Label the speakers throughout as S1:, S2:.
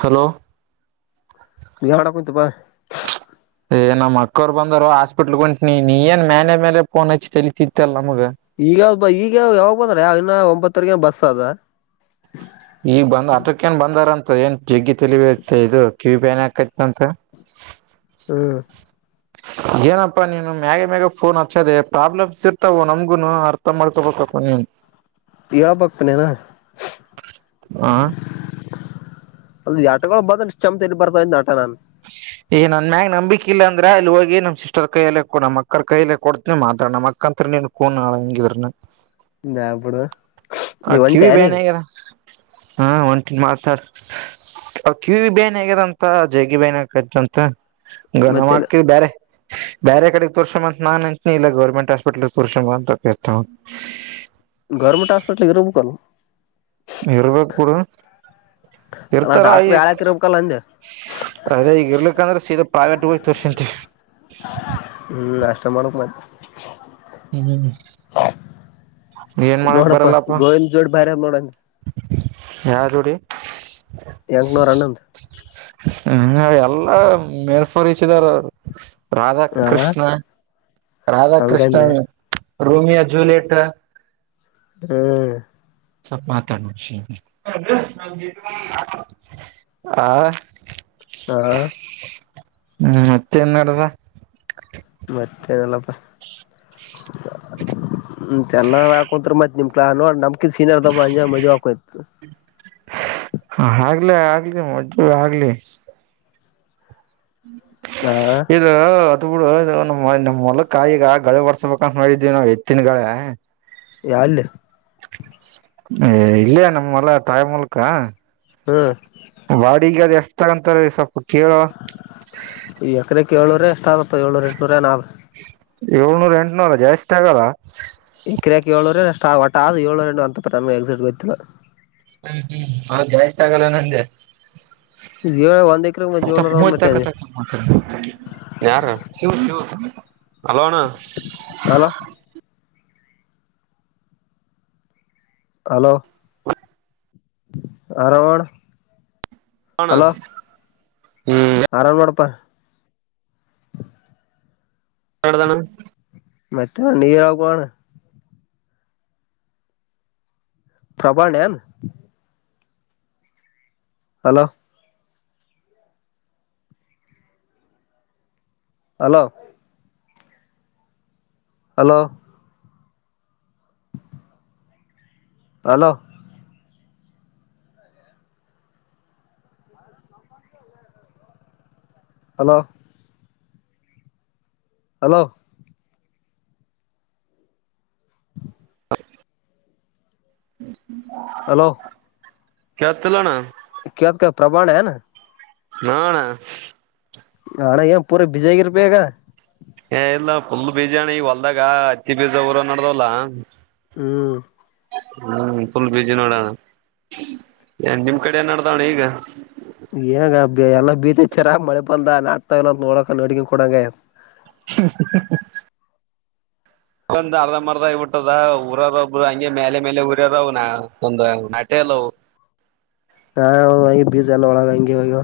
S1: Hello
S2: ಯಾವಡ ಕುತಪ್ಪಾ
S1: ಏ ನಮ್ಮ ಅಕ್ಕೋರು ಬಂದರು ಹಾಸ್ಪಿಟ್ಲ್ ಹೊಂಟನಿ ನೀ ಮೇಲೆ ಮೇಲೆ ಫೋನ್ ಹಚ್ಚಿ ತಲತಿತ್ತಲ್ಲ
S2: ಈಗಾವ್ದ ಈಗಾವ ಯಾವಾಗ ಬಂದ್ರ ಆಗಿನ ಒಂಬತ್ತವರೆಗ ಬಸ್ ಅದ
S1: ಈಗ ಬಂದ್ ಆಟಕ್ಕೇನ್ ಬಂದಾರಂತ ಏನ್ ಜಿಗ್ಗಿ ತಿಳ ಇತ್ತ ಇದು ಕಿವ ಪ್ಯಾನ್ ಹಾಕೈತ್ಂತ
S2: ಹ್ಮ್
S1: ಏನಪ್ಪಾ ನೀನು ಮ್ಯಾಗ ಮ್ಯಾಗ ಫೋನ್ ಹಚ್ಚೋದೆ ಪ್ರಾಬ್ಲಮ್ಸ್ ಇರ್ತಾವೋ ನಮ್ಗುನು ಅರ್ಥ ಮಾಡ್ಕೋಬೇಕ ಹ್ಮ್
S2: ಇಳ ಪಕ್ಕನೆನಾ
S1: ಆ
S2: ಅ ಆಟಗಳು ಬಂದ ಚಮ್ ಬರ್ತಾವ ಆಟ ನಾನನ್
S1: ಈಗ ನನ್ ಮ್ಯಾಗ ನಂಬಿಕಿಲ್ಲ ಅಂದ್ರೆ ಅಲ್ಲಿ ಹೋಗಿ ನಮ್ಮ ಸಿಸ್ಟರ್ ಕೈಯಲ್ಲ ನಮ್ಮಕ್ಕರ್ ಕೈಯಲೆ ಕೊಡ್ತನಿ ಮಾತ್ರ ನಮ್ಮ ಅಕ್ಕ ತರೇ ಕೂಣ ನಳ ಹಂಗಿರನ
S2: ನಾನ್ ಇಬಡು
S1: ಅ ಕಿವಿ ಬೇನ್ಗದ ಹಾ ಒಂಟ ಮಾತಾಡ್ ಕಿವಿ ಬೇನ್ ಹೇಗದಂತ ಜಗಿ ಬೇನ್ ಹಕತಂತ ಗನಮ
S2: ಮತ್ತೆ
S1: ಹಾಕ್ತಿದ ಬೇರೆ ಬೇರೆ ಕಡೆಗ್ ತೋರ್ಸಂಬ ಅಂತ ನನ್ ಅಂಂತನಿ ಇಲ್ಲ ಗೌರ್ಮೆಂಟ್ ಹಾಸ್ಪಿಟ್ಲ್ ತೋರ್ಸಂಬ ಅಂತ ಕರ್ತ
S2: ಗೌರ್ಮೆಂಟ್ [unintelligible]
S1: ಇರ್ಬೇಕು ಕೂಡ
S2: ಅಲ್ಲ
S1: ಇರ್ತರಾಯ
S2: ಡಾಕ್ಟರ್ ಯಾಳಕ್ ಇರ್ಬೇಕಲ್ಲ ಅಂದೆ
S1: ಅದೇ ಈಗ ಇರ್ಲಿಕ್ಕಂದ್ರೆ ಸೀದಾ ಪ್ರೈವೇಟ್ ಹೋಗ ತೋರ್ಸಂತ
S2: [unintelligible]
S1: ಹ್ಮ್ ಏನ್ ಮಾಡಕ್
S2: ನೋಡಪ್ಪಾ
S1: ಬರಲ್ಲಪ್ಪ
S2: ಗೋವಿಂದ ಜೋಡ್ ಬ್ಯಾರೆ ಅದ್ ನೋಡಂಗ
S1: ಯೋಡಿ
S2: ಎಂಕ್ನೂರ ಹನಂದ
S1: ಹ ಎಲ್ಲಾ ಮೇಲ್ಫಲಿಚದರ್ ಅವರು
S2: ಹಾ
S1: ರಾಧಾಕೃಷ್ಣ ರಾಧಾಕೃಷ್ಣ
S2: ಹಂಗಂದೆ
S1: ರೋಮಿಯೋ ಜೂಲಿಯೆಟ್
S2: ಹ್ಮ್
S1: ಮಾತಾಡೋಷ ಆ
S2: ಹಾ
S1: ಹ್ಮ್ ಮತ್ತೆೇನ್ ನಡದ
S2: ಮತ್ತೇನಲ್ಲಪ್ಪ ಎಲ್ಲ ಹಾಕಂತ ಮತ್ತ್ ನಿಮ ನೋಡ್ ನಮ್ಕಿ ಸೀನರ್ ದಬಂಜ ಮದುವೆ ಹಕೋಯ್ತು
S1: ಹ ಆಗ್ಲಿ ಆಗ್ಲಿ ಮೊಜು ಆಗ್ಲಿ
S2: ಹಾ
S1: ಇದು ಬಿಡುಮಮ್ಮ ಮೊಲಕ ಈಗ ಗಳಿ ಬರ್ಸ್ಬೇಕಂತ ನೋಡಿದ್ವಿ ನಾವ್ ಎತ್ತಿನಗಳೇ
S2: ಯಲ್ಲಿ
S1: ಇಲ್ಲಯ ನಮ್ಮಲ್ಲ ತಾಯಿ ಮೂಲಕ
S2: ಹ್ಮ್
S1: ಬಾಡಿಗೆ ಅದು ಎಷ್ಟ ತಗಂತಾರೆ ಸ್ವಲ್ಪ ಕೇಳ
S2: ಈ ಯಕರಾಕ್ಕೆ ಏಳೂರ ಎಷ್ಟ ಆದಪ್ಪ ಏಳೂರು ಎಂಟನೂರ ನ
S1: ಏಳ್ನೂರ ಎಂಟನೂರಲ್ಲ ಜಾಸ್ತಿ ಆಗಲ್ಲ
S2: ಎಕ್ರಾಕಿ ಏಳುರು ಅಷ್ಟ ಒಟ ಆದ್ ಏಳು ಅಂತ ನಮಗೆ ಎಕ್ಸಿಟ್ ಗೊತ್ತಿಲ್ಲ
S1: ಹ್ಮ್ ಹ್ಮ್ ನ ಜಾಸ್ತಿ ಆಗಲ್ಲ ನನ್ಗೆ
S2: ಇ ಒಂದ
S1: ಯಾರ ಶಿವು ಶಿವು ಹಲೋಣ
S2: ಹಲೋ ಹಲೋ ಹಲೋಣ
S1: ಹಣ
S2: ಆರಾಮ್ ನೋಡಪ್ಪಾ
S1: ಎಡದಾನ
S2: ಮತ್ತತ್ತೆ ನೀ ಆವು ಕಣ ಪ್ರಬಣ ನ್ hello hello hello hello hello hello
S1: ಕತ್ತಲ್ಲಣ
S2: ಕವಂತ ಕ ಪ್ರಬಾಣ ಹೆನ
S1: ಹಣ
S2: ಹಣ ಪೂರ ಬಿಜಾಗಿಿರ್ಬಿಗ
S1: ಏ ಇಲ್ಲ ುಲ್ ಬೀಜಾಣಿ ಈ ಹೊಲ್ದಾಗ ಅತ್ತಿ ಬೀಜ ಊರ ನಡ್ದಲ್ಲ
S2: ಹ್ಮ್
S1: ಹ್ಮ್ ಫುಲ್ ಬಿಜಿ ನೋಡಣ ಏ ನಿಮ್ ಕಡೆ ನಡ್ದಾವಣ ಈಗ
S2: ಏನಾಗ ಎಲ್ಲ ಬೀತಿಚ್ಚರ ಮಳೆ ಬಂದ ನಾಡ್ತಾ ಇಲ್ಲ ನೋಡಕ ನೋಡಕನ್ ಕೊಡಂಗಯ
S1: ಹ ಒಂದ್ ಅರ್ಧ ಮರ್ದ ಇಬಿಟ್ಟದ ಊರಾರ ಒಬ್ರು ಹಂಗೆ ಮೇಲೆ ಮೇಲೆ ಊರ್ಯರ ನ ಒಂದ ನಟೆ ಚಲೋ
S2: ಹಾ ಬೀಜ ಎಲ್ಲ ಒಳಗ ಹಂಗಗೆವ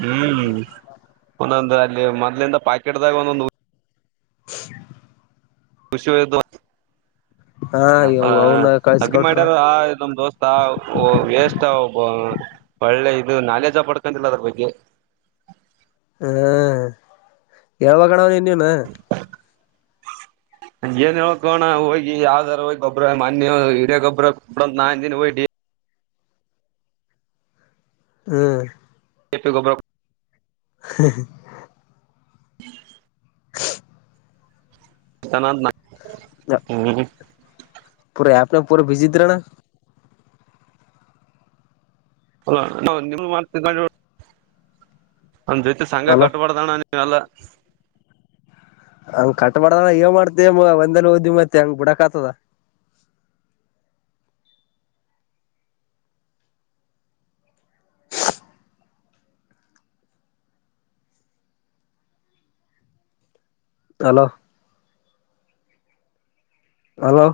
S1: ಹ್ಮ್ ಒಂದೊಂದು ಅಲ್ಲಿ ಮೊದ್ಲಿಂದ ಪಾಕೆಟ್್ದಾಗ ಒಂದೊಂದು ಖುಷಿವ ದ
S2: ಹಾ ಯವ್ವ ಅವನ
S1: ಅಗಿ
S2: ಕಳ್ಸಕೊಟ್ರ
S1: ಮಾಡ್ಯಾರ ಆ ಇದೊಂದ ದೋಸ್ತ ಎಷ್ಟ ಒಳ್ಳೆ ಇದು ನಾಲೆಜ ಪಡ್ಕಂತಿಲ್ಲ ಅದ್ರ ಬಗ್ಗೆ
S2: ಹ್ ಯಾವಾಗಣ ನೀನ
S1: ಹ ಏನ್ ಹೇಳ್ಕೋಣ ಹೋಗಿ ಯಾವ್ದಾರ ಹೋಗಿ ಗೊಬ್್ರ ಮನ್ಯ ಹಿಡ ಗೊಬ್ಬ ನಾಿನ ಹೋಗ [unintelligible]
S2: ಹ್ಮ್
S1: ಕೆಪ್ಪ ಗೊಬ್ಬರ
S2: ಹ
S1: ಚನ ಹ್ಮ್
S2: ಪೂರ ಆೆ ಪೂರ ಭೀಜಿಿದ್ರಣ
S1: ಅ ನಿಮ ಮಾಡೊಂಡ ನ್ ಜೊತೆ ಸಂಘ
S2: ಅಲೋ
S1: ಕಟ್ಬಾರ್ದಣ್ಣ ನಲ್ಲ
S2: ಹಂಗ ಕಟ್ ಮಾಡ್ದ ಏ ಮಾಡ್ತ ಮ ಒಂದಲ್ಲಿ ಓದಿ ಮತ್ತ ಹಂಗ್ ಬಿಡಕ್ ಆತದ ತಲೋ ಹಲೋ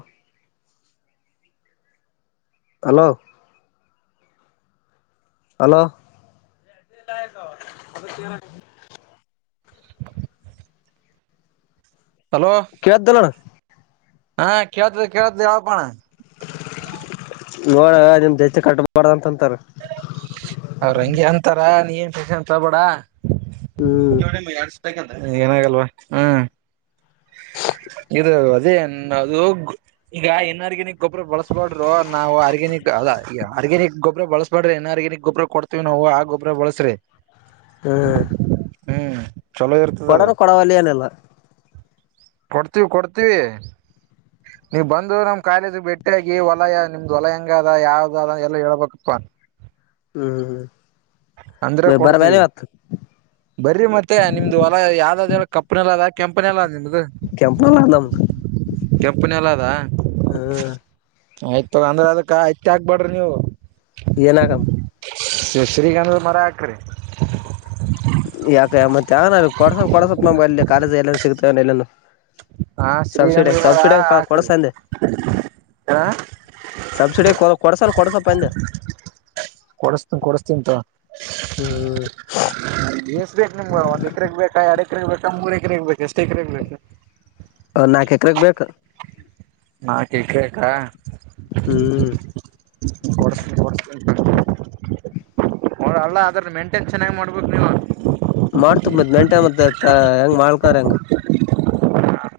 S2: ಹಲೋ ಹಲೋ
S1: [unintelligible] ಹಲೋ
S2: ಕವತ್ತು ದಲನ
S1: ಹಾ ಕೇಳ್ತ ಕೇಳತ್ ಹಳ್ಪಣ
S2: ನೋಡ ನಿಮ್ ಎಷ್ಟು ಕಟ್ಟಾ ಬಾರ ಅಂತನಾ
S1: ಅವ್ರ ಹಂಗೆ ಅಂತಾರ ನೀನು ಏನು ಟೆನ್ಶನ್ ತಕೊಬೇಡ
S2: ಹ್ಮ್
S1: ಏನಾಗಲ್ವಾ ಹ್ಮ್
S2: [unintelligible]
S1: ಇದು ಅದೇ ಅದು ಈಗ ಇನ್ ಆರ್ಗ್ಯನಿಕ್ ಗೊಬರ ಬಳಸ್ಬೋಡರು ನಾವು ಆರ್ಗ್ಯನಿಕ್ ಅಲ್ಲ ಈಗ ಆರ್ಗ್ಯನಕ್ ಗೊಬ ಬಳಸ್ಬ್ರೆ ಇನ್ ಆರ್ಗ್ಯನಕ್ ಗೊಬ್ಬರ ಕೊಡ್ತೇವಿ ನಾವು ಆ ಗೊಬ ಬಳಸ್ರೆ
S2: ಹ್ಮ್
S1: ಹ್ಮ್ ಚಲೋ ಇರ್ತದ ಅದು
S2: ಕೊಡನು ಕೊಡವಲ್ಲಿ ನಲ್ಲ
S1: ಕೊಡ್ತೀವಿ ಕೊಡ್ತೀವಿ ನೀವ್ ಬಂದು ನಮ್ ಕಾಲೇಜಿಗೆ ಭೇಟಿಯಾಗಿ ಹೊಲಯ ನಿಮ್ದ್ ಹೊಲಯ ಹೆಂಗ ಅದ ಯಾವ್ದ ಅದ ಎಲ್ಲ ಹೇಳ್ಬೇಕಪ್ಪ
S2: ಹ್ಮ್ ಬಾರಬೆಲೆ ಇವತ್ತು
S1: ಬರಿ ಮತ್ತೆ ನಿಮ್ದು ಹೊಲ ಯಾವ್ದ್ದ ಕಪ್ನಲದ್ದ ಕೆಂಪನಿನಲ್ಲ ನಿಮ್ದು
S2: ಕೆಂಪು ಹೊಲ ನಮ್ದು
S1: ಕೆಂಪನಲದ್ದ
S2: ಹ್ಮ್
S1: ಆಯ್ತ ತಕೊ ಅಂದ್ರೆ ಅದಕ್ಕ ಆಯ್ತಾ ಹಾಕಬೇಡ್ರಿ ನೀವು
S2: ಏನಕಮ್ಮ
S1: ಶ್ರೀಗಂಧದ ಮರ ಹಾಕ್ರಿ
S2: ಯಾಕ ಮತ್ ಕೊಡ್ಸ ಕೊಡಸತ್ ನಮ ಅಲ್ಲಿ ಕಾಲೇಜ್ ಎಲ್ಲಂದ ಸಿಗ್ತವ ಎಲ್ಲಂದು
S1: ಹಾ ಶ್ರೀಗಂಧದ ಮರ ಹಕ್ರೀ
S2: ಕೊಡ್ಸ ಅಂದೆ
S1: ಹ
S2: ಸಬ್ಸಿಡಿ ಕೊ ಕೊಡ್ಸನ್ ಕೊಡ್ಸಪ್ಪ ಅಂದೆ
S1: ಕೊಡುಸ್ತೀನಿ ಕೊಡಿಸ್ತೀನಿ ತಕೊ
S2: ಹ್ಮ್
S1: ಎಷ್ಟು ಬೇಕು ನಿಮ್ಗ ಒಂದ್ ಎಕರೆಗೆ ಬೇಕಾ ಎರಡು ಬೇಕಾ ಮೂರು ಎಕರೆಗ್ ಬೇಕ ಎಷ್ಟು ಎಕರೆಗ್ ಬೇಕು
S2: ನಾಲ್ಕು ಎಕರೆಗೆ ಬೇಕು
S1: ನಾಲ್ಕು ಎಕರೆಗ
S2: ಹ್ಮ್
S1: ಕೊಡಸ್ತೀನ್ ಕೊಡಸ್ತೀನ್ ಅಲ್ಲ ಅದ್ರ ಮೇಂಟೇನ್ ಚೆನ್ನಾಗಿ ಮಾಡ್ಬೇಕು ನೀವು
S2: ಮಾಡ್ತೀವಿ ಮತ್ ಮೇಂಟೈನ್ ಮತ್ತ ಹೆಂಗ ಮಾಡಕ ಹೆಂಗ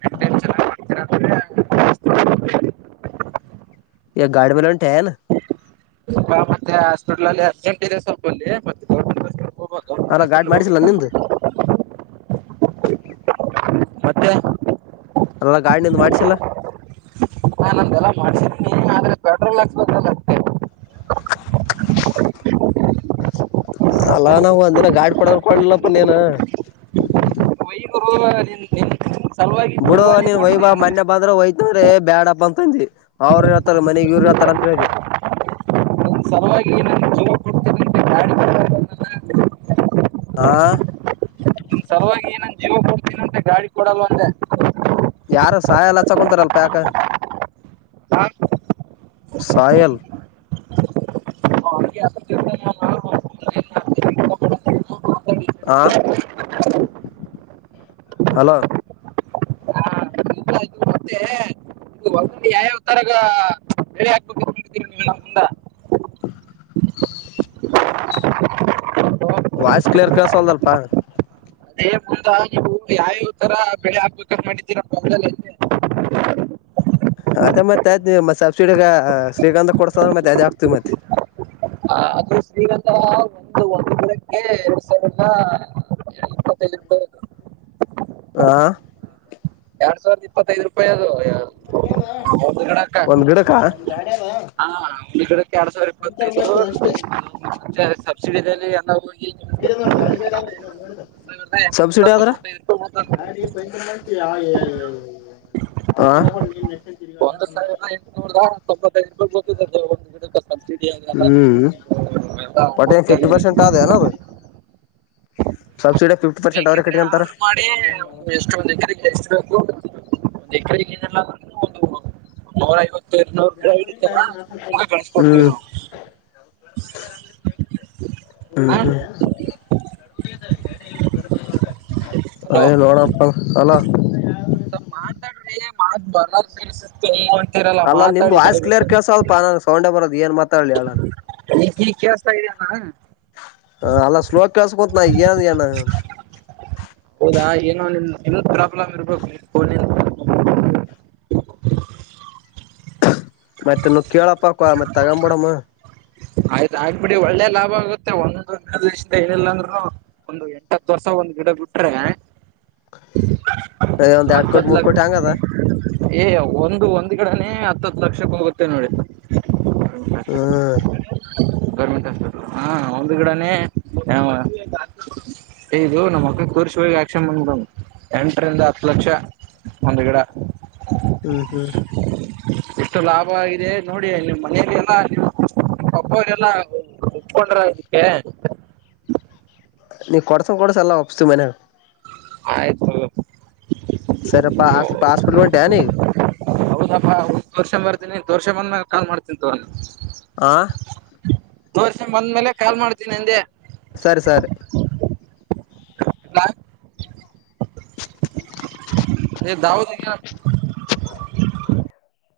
S1: ಮೇಂಟೈನ್ ಚೆನ್ನಾಗ್ ಮಾಡ್ತೀರ ಅಂದ್ರೆ
S2: ಏ ಗಾಡಿಮೇಲೆ ಹೊಂಟೆಯೇನು
S1: ಸ್ವಲ್ಪ ಮತ್ತೆ ಹಾಸ್ಪಿಟ್ಲ್ ಅಲ್ಲಿ ಅರ್ಜೆಂಟ್ ಇದೆ ಸ್ವಲ್ಪಲ್ಲಿ ಮತ್ತೆ ಹೋಗ್ಬೇಕ್ ಗೌರ್ಮೆಂಟ್
S2: ಅಲ್ಲ ಗಾಡ್
S1: ಹಾಸ್ಪಿಟ್ಲ್
S2: ಮಾಡಿಸಿಲ್ಲ
S1: ಹೋಗ್ಬೇಕ.
S2: ನಿಂದು
S1: ಮತ್ತೆ
S2: ಅಲ್ಲ ಗಾಡಿನಿಂದ ಮಾಡಿಸಿಲ್ಲ
S1: ನಾ ನಂದೆಲ್ಲ ಮಾಡ್ಸಿದೀನಿ ಆದ್ರೆ ಪೆಟ್ರೋಲ್ ಹಾಕಿಸಬೇಕು ಅದಿಕ್ಕೆ
S2: ಅಲ್ಲಾ ನಾವು ಒಂದಿನ ಗಾಡಿ ಕೊಡು ಅಂದ್ರೆ ಕೊಡ್ಲಿಲ್ಲಪ್ಪ ನೀನು
S1: [unintelligible] ಗುರು ನಿಂದ್ ನಿಂದ್
S2: ಬುಡ ನೀನ್ ವಯ್ಬಾ ಮೊನ್ನೆ ಬಂದ್ರ ಒಯ್ತಂದ್ರೆ ಬ್ಯಾಡಪ್ಪ ಅಂತಂದಿ ಅವ್ರ ಮನೆಗೆ ಇವರುಹತಾರ ಅಂತ ಹೇಳಿ
S1: ನಿನ್ ಸಲುವಾಗಿ [unintelligible]
S2: ಆ
S1: ನಿಮ್ ಸಲುವಾಗಿ ನನ್ನ ಜೀವ ಕೊಡ್ತನಂತೆ ಗಾಡಿ ಕೊಡಲ್ವ ಅಂದೇ
S2: ಯಾರ ಸಹಾಯ ಎಲ್ಲ ಚಕೊಂತಾರಲ್ಪ ಯಾಕ
S1: ಹಾ
S2: ಸಾಯಲ್
S1: ಅವ್ನಿಗೆ ಅದಕ್ಕಿಂತ ನಾನು ಹಾ, ಇಲ್ಲ, ಇದು ಮತ್ತೆ ಇದು ಹೊಲದಲ್ಲಿ
S2: ಆ ಹಲೋ
S1: [unintelligible] ಮುಂದ
S2: [inaudible] ವಾಯ್ಸ್ ಕ್ಲಿಯರ್ ಕೆೇಳಸಲ್ದಲ್ಪಾ
S1: [unintelligible]
S2: [inaudible] ಅದೇ ಮತ್ತೆ ಅದ್ ನೀ ಮತ್ತ ಸಬ್ಸಿಡಿ ಶ್ರೀಕಂಧ ಕೊಡ್ಸದ್ರ ಮತ್ತೆ ಅದ್ ಆಾಕ್ತಿವಿ ಮತ್ತೆ
S1: ಹ ಅದು ಶ್ರೀರಲ್ಲ ಒಂದು ಒಂದು ದಿನಕ್ಕೆ ಎರಡು ಎಪ್ಪತ್ತೈದು ರೂಪಾಯಿ ಏನೋ
S2: ಆ
S1: ಎರಡ್ ಸಾವಿರದ ಇಪ್ಪತ್ತೈದು ರೂಪಾಯಿ ಅದು ಒಂದು ಗಿಡಕ್ಕ
S2: ಒಂದ್ ಗಿಡಕ
S1: ದಿನಕ್ಕೆ ಎರಡ್ ಸಾವಿರ ಇಪ್ಪತ್ತೈದು ಮತ್ತೆ ಸಬ್ಸಿಡಲ್ಲಿ ಎಲ್ಲಾ ಹೋಗಿ ಸಾವಿರದ
S2: ಸಬ್ಸಿಡಿ
S1: ಎಂಟುನೂರ
S2: ಆದ್ರೆ
S1: ತೊಂಬತ್ತೈದು ರೂಪಾಯಿ ಬೀಳ್ತದಲ್ಲ
S2: ಗಂತಂದ
S1: ಗ ಒಂದು ಸಬ್ಸಿಡಿ ಅದೆಲ್ಲ
S2: ಹ್ಮ್
S1: ಎಲ್ಲ
S2: ಪಟ್ಟೇನ್ ಫಿಫ್ಟಿ
S1: ತೆಗ್ದ್ರಿ.
S2: ಪರ್ಸೆಂಟ್ ಆದ ಅಲ್ಲದು ಸ ಸಿಡ
S1: ಬೇಕಿದ್ರೆ ಆರ್ಡ್ರ ಮಾಡಿ ಒ ಎಷ್ಟೊಂದ ಎಷ್ಟು ಬೇಕು ಒಂದು ಎಕಡೆಗ ಏಲ್ಲ ಒಂದು ನೂರ ಐವತ್ತು ತನೂರು ರಡ್ ಕಳಸ ಕೊೊಡ್ತ
S2: ಹ್ಮ್ ಹ್ಮ್
S1: ಹಲೋ
S2: ಅಯ ನೋಡಪ್ಪ ಅಲ್ಲ
S1: ಮಾತಾಡ್ರಿ ಮಾತ್ ಬರಸತ
S2: ಅಲ್ಲ ನಿಮ್ದ್ ವಾಯ್ಸ್ ಕ್ಲಿಯರ್ ಕೇಸ ಅಲ್ಪ ನಾನನ್ ಸೌಂಡೆ ಬರೋದ ಏನ್ ಮಾತಾಡ್ಲಿ ಅಲ್ಲ
S1: ಈಗ ಈಗ ಕೇಳಿಸ್ತಾ ಇದೆಯಾ
S2: ಹ ಅಲ್ಲ ಸ್ಲೋ ಕಳ್ಸಕತ ನನ್ ಏನ
S1: ಹೌದಾ ನಿ ನಿಮ ಪ್ರಾಬ್ಲಮ್ ಇರ್ಬೇಕು ಫೋನ
S2: ಮತ್ತೆ ನ ಕೇಳಪ್ಪ ಕ ಮತ್ತತ್ ತಗೊಂಬ ಬಿಡಮ್ಮ
S1: ಆಯ್ತ ಆಗ್ಬಿಡಿ ಒಳ್ಳೆ ಲಾಭ ಆಗುತ್ತೆ ಒಂದೊಂದು ಎರಡು ದೇಶಿಂದ ಹೇಳಿಲ್ಲ ಅಂದ್ರು ಒಂದು ಎಂಟತ್ತು ವರ್ಷ ಒಂದ್ ಗಿಡ ಬಿಟ್ರೆ
S2: ಹ
S1: ಅಂತದ್ಲ ಏ ಒಂದು ಒಂದು ಕಡನ ಹತ್ತತ್ ಲಕ್ಷಕ್ಕ ಹೋಗುತ್ತೆ ನೋಡಿ
S2: ಹ್ಮ್
S1: ಗೌರ್ಮೆಂಟ್ ಹಸ್ಪಿಟಲ್ ಹಾ ಒಂದು ಗಿಡನೇ ಇದು ನಮ್ಮಕ್ಕ ಕೋರ್ಸ ಹೋಗ ಯಕ್ಷನ್ಂದ ಎಂಟರಿಂದ ಹತ್ತು ಲಕ್ಷ ಒಂದು ಗಿಡ
S2: ಹ್ಮ್ ಹ್ಮ್
S1: ಎಷ್ಟು ಲಾಭ ಆಗಿದೆ ನೋಡಿ ನಿಮ್ಮ್ ಮನೆಯಲ್ಲಿ ಎಲ್ಲ ನೀ ಪಬ್ಬವರೆಲ್ಲಾ ಉಪ್ಕೊಂಡ್ರ ಇದಕ್ಕೆ
S2: ನೀ ಕೊಡ್ಸ ಕೊಡ್ಸ ಎಲ್ಲ ಒಪ್ಸ್ತು ಮನ
S1: ಆಯ್ತು
S2: ಸರಪ್ಪಾ ಅಷ್ಟ ಹಾಸ್ಪಿಟ್ಲ್ ಹೊಂಟೆ ನೀ
S1: ಹೌದಪ್ಪಾ ಹ ತೋರ್ಸ ಬರ್ತೀನಿ ತೋರ್ ಷಮನ್ ಮ ಕಾಲ್ ಮಾಡ್ತಂತಿ
S2: ಆ
S1: ತೋರ್ಸ ಬಂದ್್ಮೇಲೆ ಕಾಲ್ ಮಾಡ್ತೀನಿ ನಂದೆ
S2: ಸರಿ ಸರಿ
S1: ಎಲ್ಲ ದಾವದ